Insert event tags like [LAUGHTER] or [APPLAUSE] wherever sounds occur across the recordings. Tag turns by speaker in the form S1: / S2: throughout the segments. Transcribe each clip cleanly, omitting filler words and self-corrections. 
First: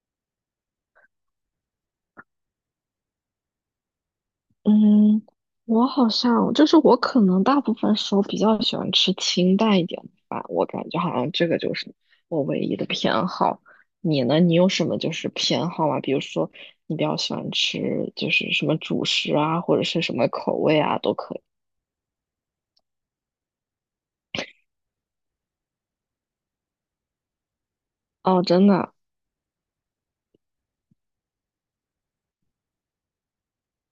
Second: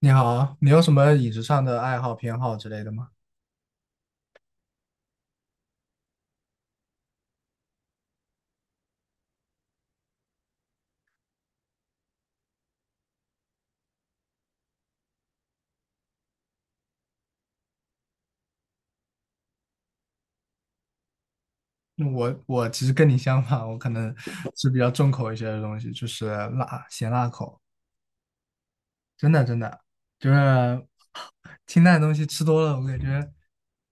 S1: 你好，你有什么饮食上的爱好、偏好之类的吗？
S2: 嗯，我好像就是我可能大部分时候比较喜欢吃清淡一点的饭，我感觉好像这个就是我唯一的偏好。你呢？你有什么就是偏好吗？比如说你比较喜欢吃就是什么主食啊，或者是什么口味啊，都可以。
S1: 我其实跟你相反，我可能 [LAUGHS] 是比较重口一些的东西，就是辣、咸辣口。
S2: 哦，真的。
S1: 真的真的，就是清淡的东西吃多了，我感觉，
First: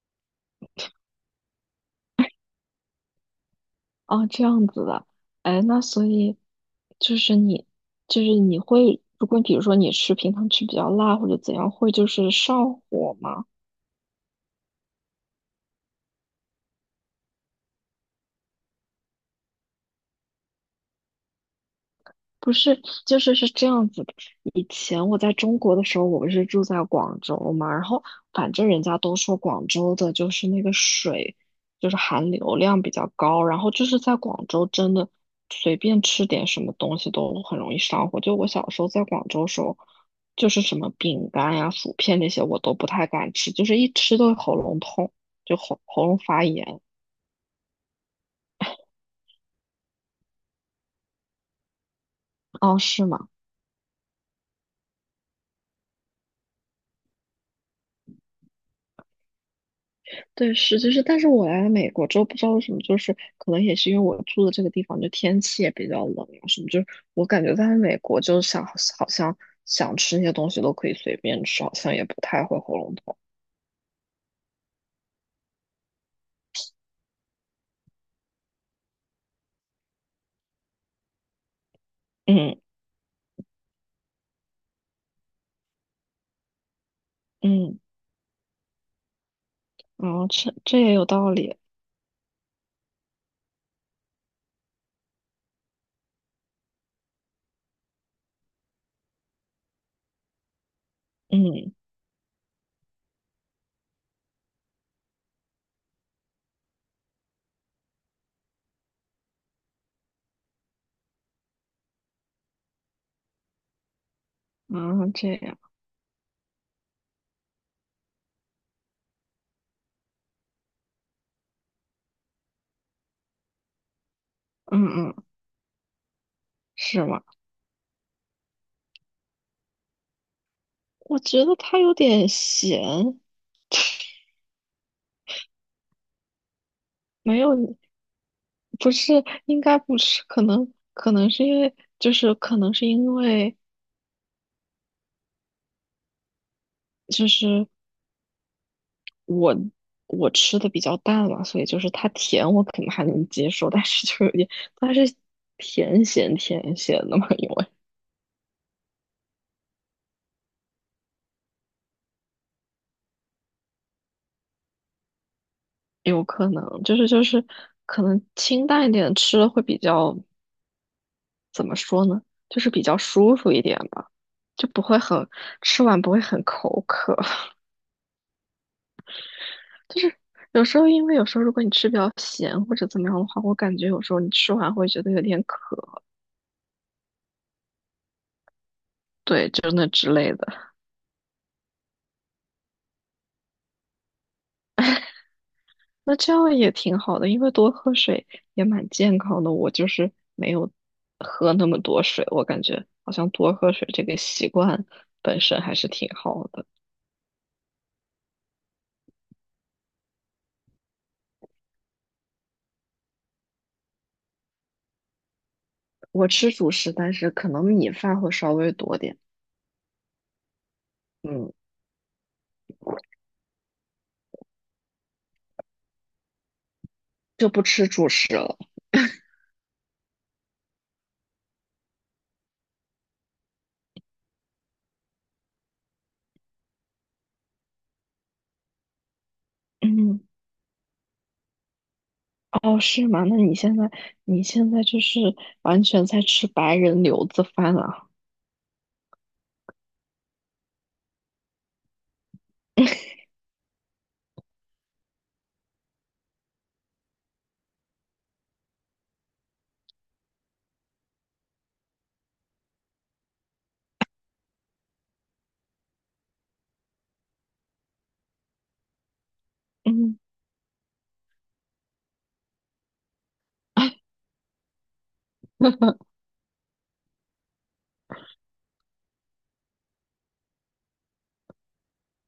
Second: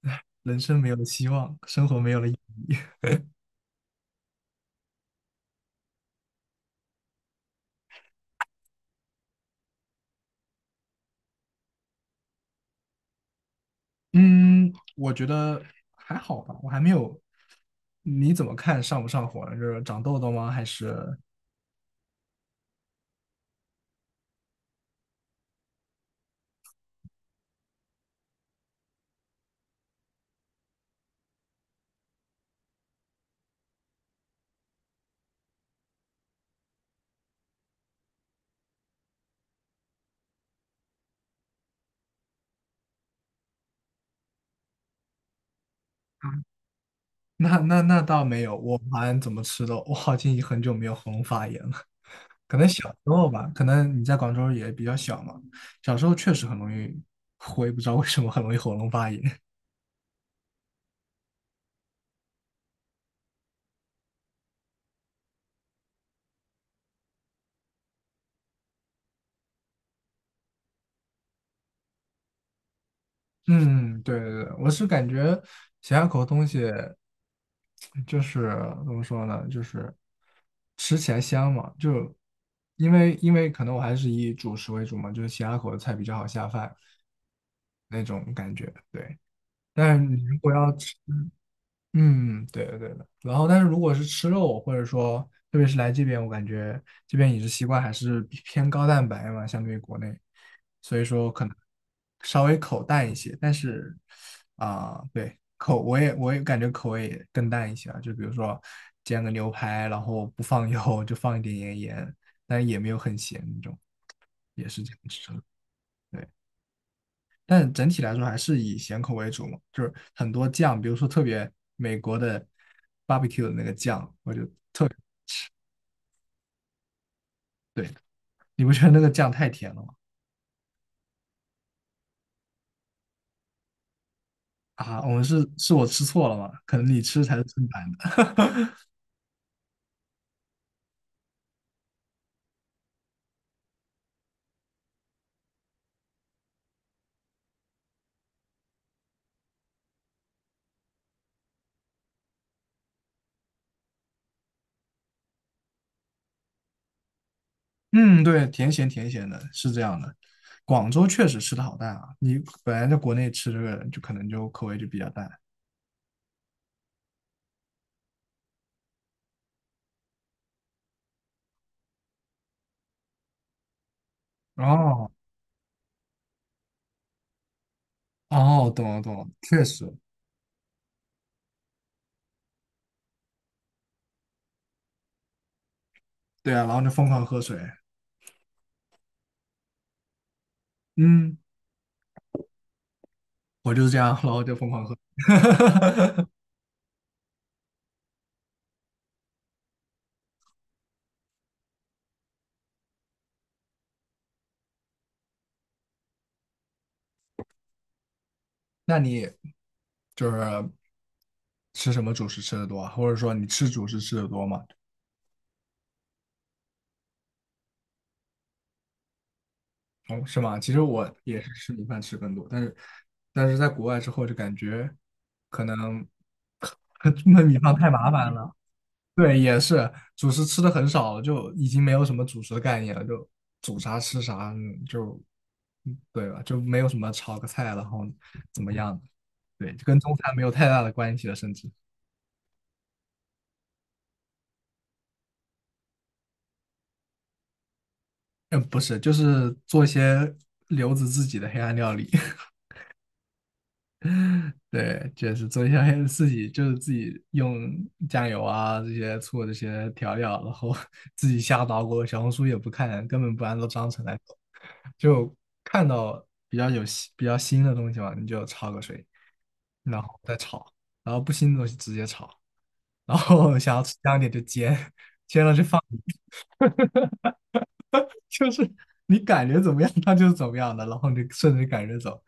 S1: 唉，人生没有了希望，生活没有了意义。
S2: 哦，这样子的。哎，那所以就是你会，如果比如说你平常吃比较辣或者怎样，会就是上火吗？
S1: 嗯，我觉得还好吧，我还没有。你怎么看上不上火呢？就是长痘痘吗？还是
S2: 不是，就是是这样子的。以前我在中国的时候，我不是住在广州嘛，然后反正人家都说广州的就是那个水，就是含硫量比较高，然后就是在广州真的随便吃点什么东西都很容易上火。就我小时候在广州的时候，就是什么饼干呀、薯片那些我都不太敢吃，就是一吃都喉咙痛，就喉咙发炎。
S1: 那倒没有，我好像怎么吃都，我好像已经很久没有喉咙发炎了。可能
S2: 哦，
S1: 小时
S2: 是
S1: 候
S2: 吗？
S1: 吧，可能你在广州也比较小嘛，小时候确实很容易，我也不知道为什么很容易喉咙发炎。
S2: 对，是就是，但是我来了美国之后，不知道为什么，就是可能也是因为我住的这个地方，就天气也比较冷啊什么，就是我感觉在美国，就是好像想吃那些东西都可以随便吃，好像也不太会喉咙痛。
S1: [LAUGHS] 嗯，对对对，我是感觉咸鸭口的东西就是怎么说呢，就是吃起来香嘛，就
S2: 嗯
S1: 因为可能我还是以主食为主嘛，就是咸鸭口的菜比较好下饭
S2: 嗯，
S1: 那种感觉。对，但
S2: 然
S1: 你
S2: 后
S1: 如果
S2: 这
S1: 要
S2: 这也
S1: 吃
S2: 有道理。
S1: 嗯，对的对的。然后，但是如果是吃肉，或者说特别是来这边，我感觉这边饮食习惯还是偏高蛋白嘛，相对于国内，所以说可能
S2: 嗯。
S1: 稍微口淡一些。但是啊、对，口我也感觉口味也更淡一些啊，就比如说煎个牛排，然后不放 [LAUGHS] 油，就放一点盐，但也没有很咸那种，也是这样
S2: 啊，
S1: 吃
S2: 这
S1: 的。
S2: 样。
S1: 对，但整体来说还是以咸口为主嘛，就是很多酱，比如说特别美国的 barbecue 的那个酱，我就
S2: 嗯嗯，是吗？
S1: 对，你不觉得那个酱太甜了吗？
S2: 我觉得它有点咸，
S1: 啊，我们是我吃错了吗？可能你吃才
S2: 没
S1: 是
S2: 有，
S1: 正版的。
S2: 不是，应该不是，可能是因为，就是我我吃的比较淡嘛，所以就是它甜我可能还能接受，但是就有点，它是甜咸甜咸的嘛，因为
S1: [LAUGHS] 嗯，对，甜咸甜咸的，是这样的。广州确实吃的好淡啊，你本来在国内吃这个就可能就口味就比较淡。
S2: 有可能就是可能清淡一点吃了会比较怎么说呢，就是比较舒服一点吧，就不会
S1: 哦
S2: 很吃完不会很口渴，
S1: 哦，懂了懂了，确
S2: [LAUGHS]
S1: 实，
S2: 就是有时候如果你吃比较咸或者怎么样的话，我感觉有时候你吃完会觉得有点渴，
S1: 对啊，然后就疯狂喝水，
S2: 对，就那之类的。
S1: 嗯，我就是这样，然后就疯狂喝。
S2: 那
S1: [LAUGHS]
S2: 这样也挺好的，因为多喝水也蛮健康的。我就是没有喝那么多水，我感觉好像多喝水这个习惯本身还是挺好的。
S1: 那你就是吃什么主食吃的多啊？或者说你吃主食吃的多吗？
S2: 我吃主食，但是可能米饭会稍微多点，
S1: 哦，是吗？其实我也
S2: 嗯，
S1: 是吃米饭吃更多，但是在国外之后就感觉可能 [LAUGHS] 焖
S2: 就
S1: 米
S2: 不
S1: 饭
S2: 吃
S1: 太
S2: 主
S1: 麻烦
S2: 食
S1: 了。
S2: 了。
S1: 对，也是主食吃的很少，就已经没有什么主食的概念了，就煮啥吃啥，嗯就嗯对吧？就没有什么炒个菜，然后怎么样的，对，就跟中
S2: 嗯，
S1: 餐没有太大的关系了，甚至。
S2: 哦，是吗？那你现在就是完全在吃白人留子饭啊？
S1: 嗯，不是，就是做一些留子自己的黑暗料理，[LAUGHS] 对，就是做一些黑自己，就是自己用酱油啊这些醋这些调料，然后 [LAUGHS] 自己瞎捣鼓，小红书也不看，根本不按照章程来走，就看到比较有新比较新的东西嘛，你就焯个水，然后
S2: 嗯。
S1: 再炒，然后不新的东西直接炒，然后 [LAUGHS] 想要吃香一点就煎，煎了就放。
S2: [LAUGHS]
S1: [LAUGHS] 就是你感觉怎么样，它就是怎么样的，然后你顺着感觉走，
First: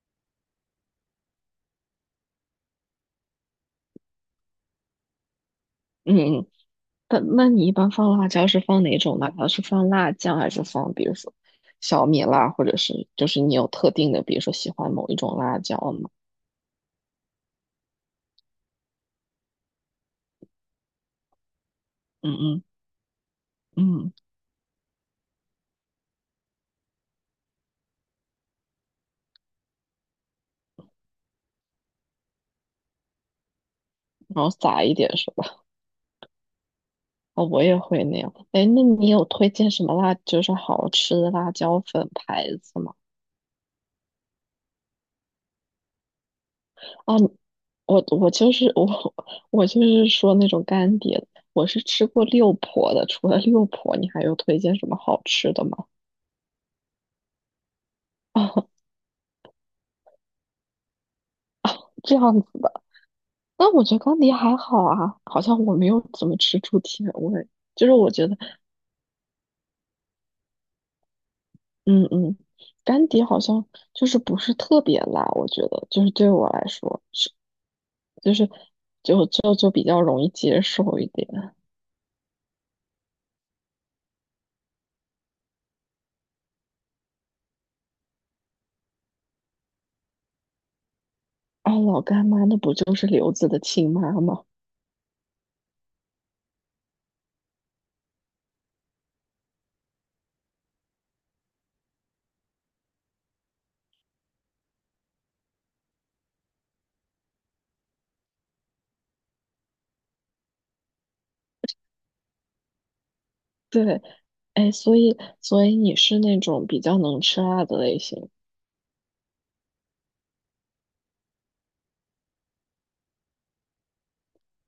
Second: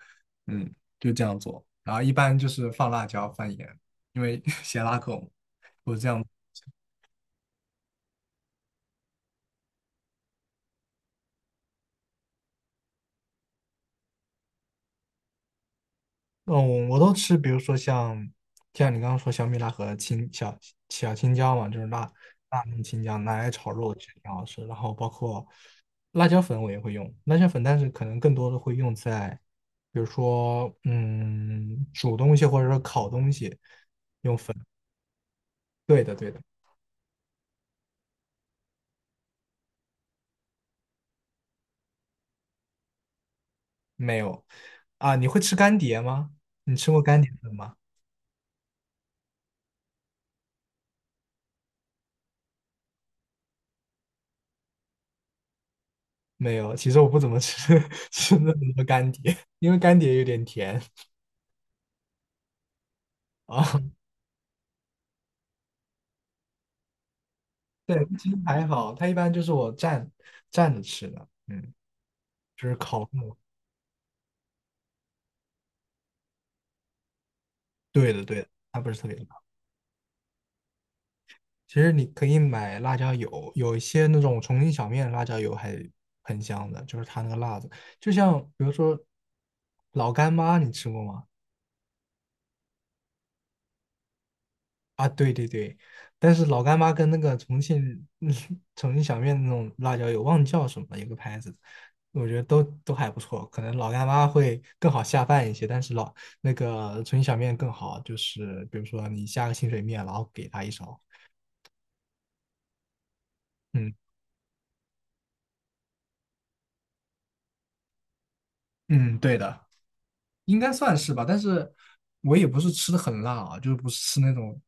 S1: 嗯，就这样做。然后一般就是放辣椒、放盐，因为 [LAUGHS] 咸辣口，我这样。
S2: 嗯，那你一般放辣椒是放哪种辣椒？是放辣酱还是放比如说小米辣，或者是就是你有特定的，比如说喜欢某一种辣椒吗？
S1: 嗯，我都吃，比如说像你刚刚说小米辣和青小青椒嘛，就是辣
S2: 嗯
S1: 辣
S2: 嗯
S1: 那青椒拿来炒肉其
S2: 嗯，
S1: 实挺好吃。然后包括辣椒粉我也会用辣椒粉，但是可能更多的会用在比如说嗯煮东西或者说烤东西。用
S2: 然后
S1: 粉，
S2: 撒一点是吧？[LAUGHS]
S1: 对的对的。
S2: 哦，我也会那样。哎，那你有推荐什么辣，就是好吃的辣椒粉牌子吗？
S1: 没有啊，你会吃干碟吗？你吃过
S2: 啊，
S1: 干碟粉吗？
S2: 我就是我就是说那种干碟的，我是吃过六婆的。除了六婆，你还有推荐什么好吃的吗？
S1: 没有，其实我不怎么吃 [LAUGHS]
S2: [LAUGHS]
S1: 吃那
S2: 啊，
S1: 么多干碟，因为干碟有点甜
S2: 这样子的。
S1: 啊。
S2: 但我
S1: [LAUGHS]
S2: 觉得干碟还好啊，好像我没有怎么吃出甜味，就是
S1: 对，
S2: 我觉
S1: 其实
S2: 得，
S1: 还好，它一般就是我蘸着吃的，嗯，
S2: 嗯嗯，
S1: 就是
S2: 干
S1: 烤
S2: 碟
S1: 肉。
S2: 好像就是不是特别辣，我觉得就是对我来说，
S1: 对的，
S2: 就
S1: 对的，
S2: 是
S1: 它不是特别
S2: 就
S1: 辣。
S2: 就就比较容易接受一点。
S1: 其实你可以买辣椒油，有一些那种重庆小面的辣椒油还很香的，就是它那个辣子，就像比如说老干妈，你吃过吗？
S2: 啊，老干妈那不就是刘子的亲妈吗？
S1: 啊，对对对，但是老干妈跟那个重庆嗯 [LAUGHS] 重庆小面那种辣椒油，忘记叫什么了，有个牌子，我觉得都还不错。可能老干妈会更好下饭一些，但是老那个重庆小面更好，就是比如说你下个清水面，然后给他一勺。嗯
S2: 对，哎，所以你是那种比较能吃辣的类型。
S1: 嗯，对的，应该算是吧。但是我也不是吃的很辣啊，就是不是吃那种，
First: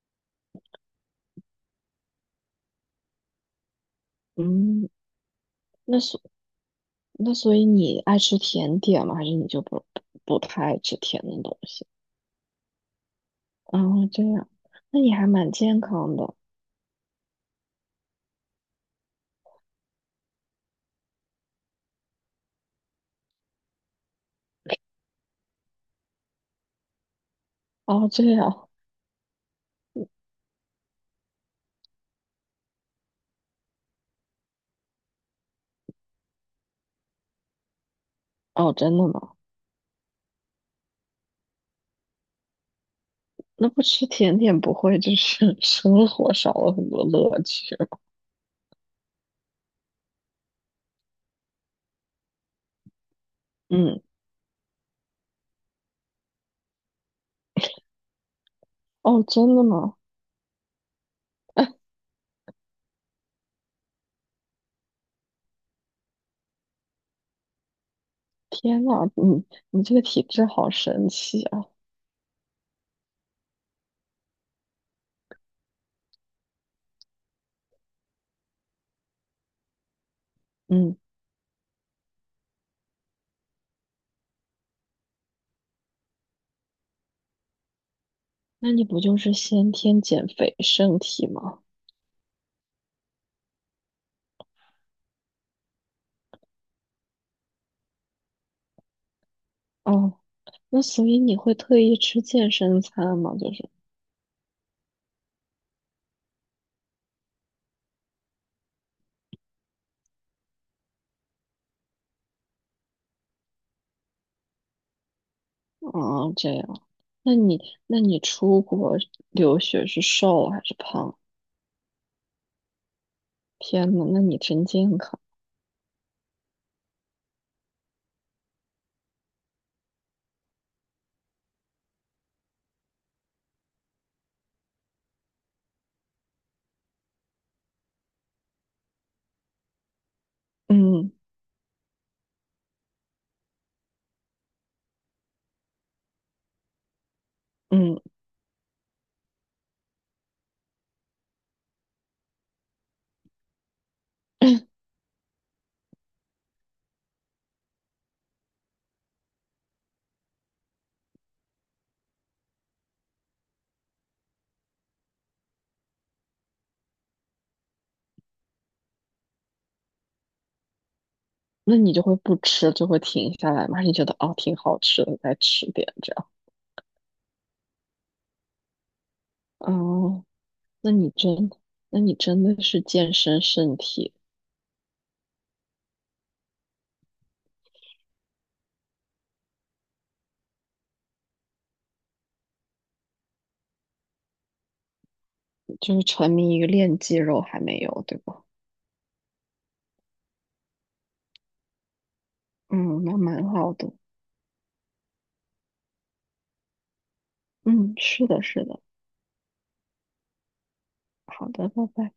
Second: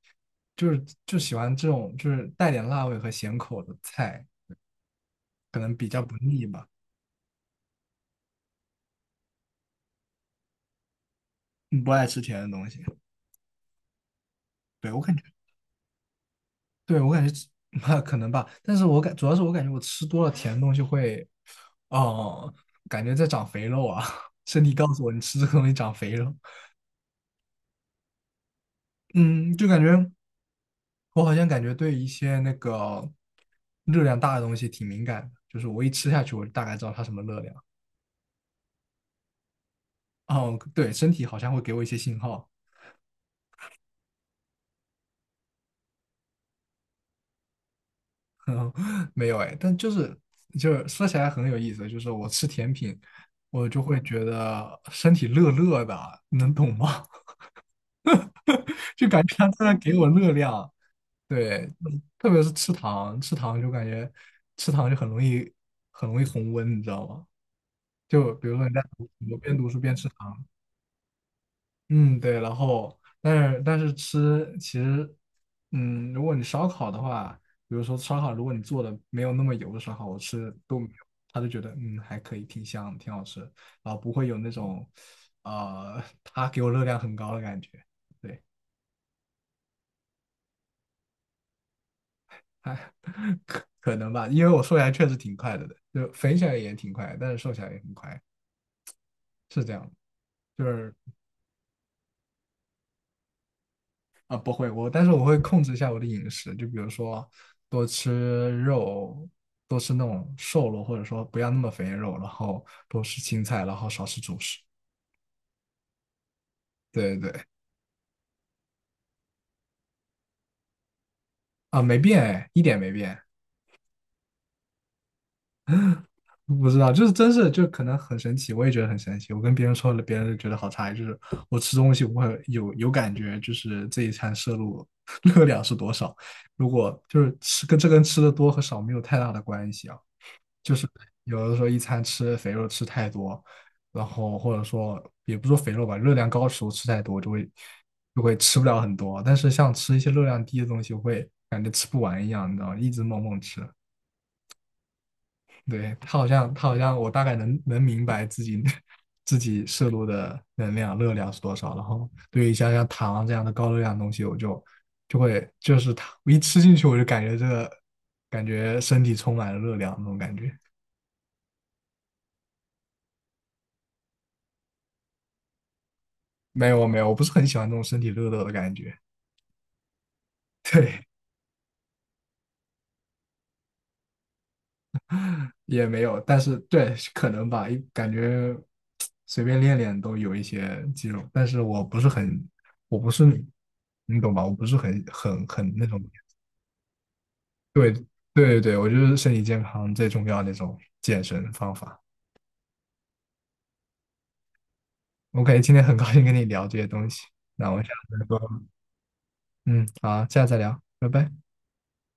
S1: 就是就喜欢这种就是带点辣味和咸口的菜，
S2: 嗯，
S1: 可能比
S2: 那
S1: 较不
S2: 所
S1: 腻吧，
S2: 那所以你爱吃甜点吗？还是你就不太爱吃甜的东
S1: 嗯
S2: 西？
S1: 不爱吃甜的东西。
S2: 哦，这样，
S1: 对，我
S2: 那你
S1: 感
S2: 还
S1: 觉。
S2: 蛮健康的。
S1: 对，我感觉吃 [LAUGHS] 可能吧，但是我主要是我感觉我吃多了甜的东西会，哦、感觉在长肥肉啊，[LAUGHS] 身体告诉我你吃这个东西长肥肉，
S2: 哦，这样。
S1: 嗯，就感觉我好像感觉对一些那个热量大的东西挺敏感的，就是我一吃下去，我就大概知道它什么热量。
S2: 哦，真的吗？
S1: 哦，对，身体好像会给我一些信号，
S2: 那不吃甜点不会就是 [LAUGHS] 生活少了很多乐趣吗？
S1: [LAUGHS] 没有哎，但就是说起来很有意思，就是我吃甜品，我就会
S2: 嗯。
S1: 觉得身体热热的啊，能懂吗？就
S2: 哦，
S1: 感觉他
S2: 真的
S1: 突然
S2: 吗？
S1: 给我热量。对，嗯特别是吃糖，吃糖就感觉吃糖就很容易红温，你知道吗？就比如说你在
S2: 天呐，
S1: 读书，
S2: 你
S1: 边读书
S2: 你
S1: 边
S2: 这个
S1: 吃
S2: 体
S1: 糖，
S2: 质好神奇啊！
S1: 嗯，对，然后但是吃其实，嗯，如果你烧烤的话，比如说烧烤，如果你做的没有那么油的烧烤，我吃都没有，
S2: 嗯，
S1: 他就觉得嗯还可以，挺香，挺好吃，然后不会有那种，它给我热量很高的感觉，对。
S2: 那你不就是先天减肥身体吗？
S1: [LAUGHS] 哎，可能吧，因为我瘦下来确实挺快的，就肥起来也挺快，但是瘦下来也很快，是这样的。
S2: 哦，
S1: 就
S2: 那
S1: 是
S2: 所以你会特意吃健身餐吗？就是，
S1: 啊，不会，我但是我会控制一下我的饮食，就比如说多吃肉，多吃那种瘦肉，或者说不要那么肥的肉，然后多吃青菜，然后少吃主食。
S2: 哦，这样，
S1: 对对
S2: 那
S1: 对，
S2: 你那你出国留学是瘦还是胖？
S1: 啊，没变哎，一点没变。
S2: 天呐，那你真健康。
S1: 不知道，就是真是就可能很神奇，我也觉得很神奇。我跟别人说了，别人就觉得好诧异，就是我吃东西我会有感觉，就是这一餐摄入 [LAUGHS] 热量是多少。如果就是吃跟吃的多和少没有太大的关系啊，就是
S2: 嗯。
S1: 有的时候一餐吃肥肉吃太多，然后或者说也不说肥肉吧，热量高的食物吃太多就会
S2: 嗯，
S1: 就会吃不了很多，但是像吃一些热量低的东西，我会感觉吃不完一样，你知道吗，一直猛猛吃。
S2: [CLEARS THROAT]
S1: 对，他好像,我大概能明白自己 [LAUGHS] 自己摄入的能量热量是多少。然后对于像糖啊这样的高热量的东西，我就是它我一吃进去，我就感觉身体充满了热量那种感觉。
S2: 那你就会不吃，就会停下来嘛？还是你觉得哦挺好吃的，再吃点这样？
S1: 没有没有，我不是很喜欢那种身体热热的感觉。
S2: 哦，
S1: [LAUGHS]
S2: 那
S1: 对，
S2: 你真，那你真的是健身身体，
S1: 也没有，但是对，可能吧，一感觉随便练练都有一些肌肉，但是我不是很，我不是，你懂吧？我不是很那
S2: 就
S1: 种
S2: 是沉迷于练肌肉还没
S1: 对
S2: 有，对吧？
S1: 对对，我觉得身体健康最重要的那种健身方法。
S2: 嗯，那蛮好的。
S1: OK，今天很高兴跟你聊这些东西，那我想下
S2: 嗯，
S1: 次再
S2: 是
S1: 说，
S2: 的，是的。
S1: 嗯，好，下次再聊，拜拜。
S2: 好的，拜拜。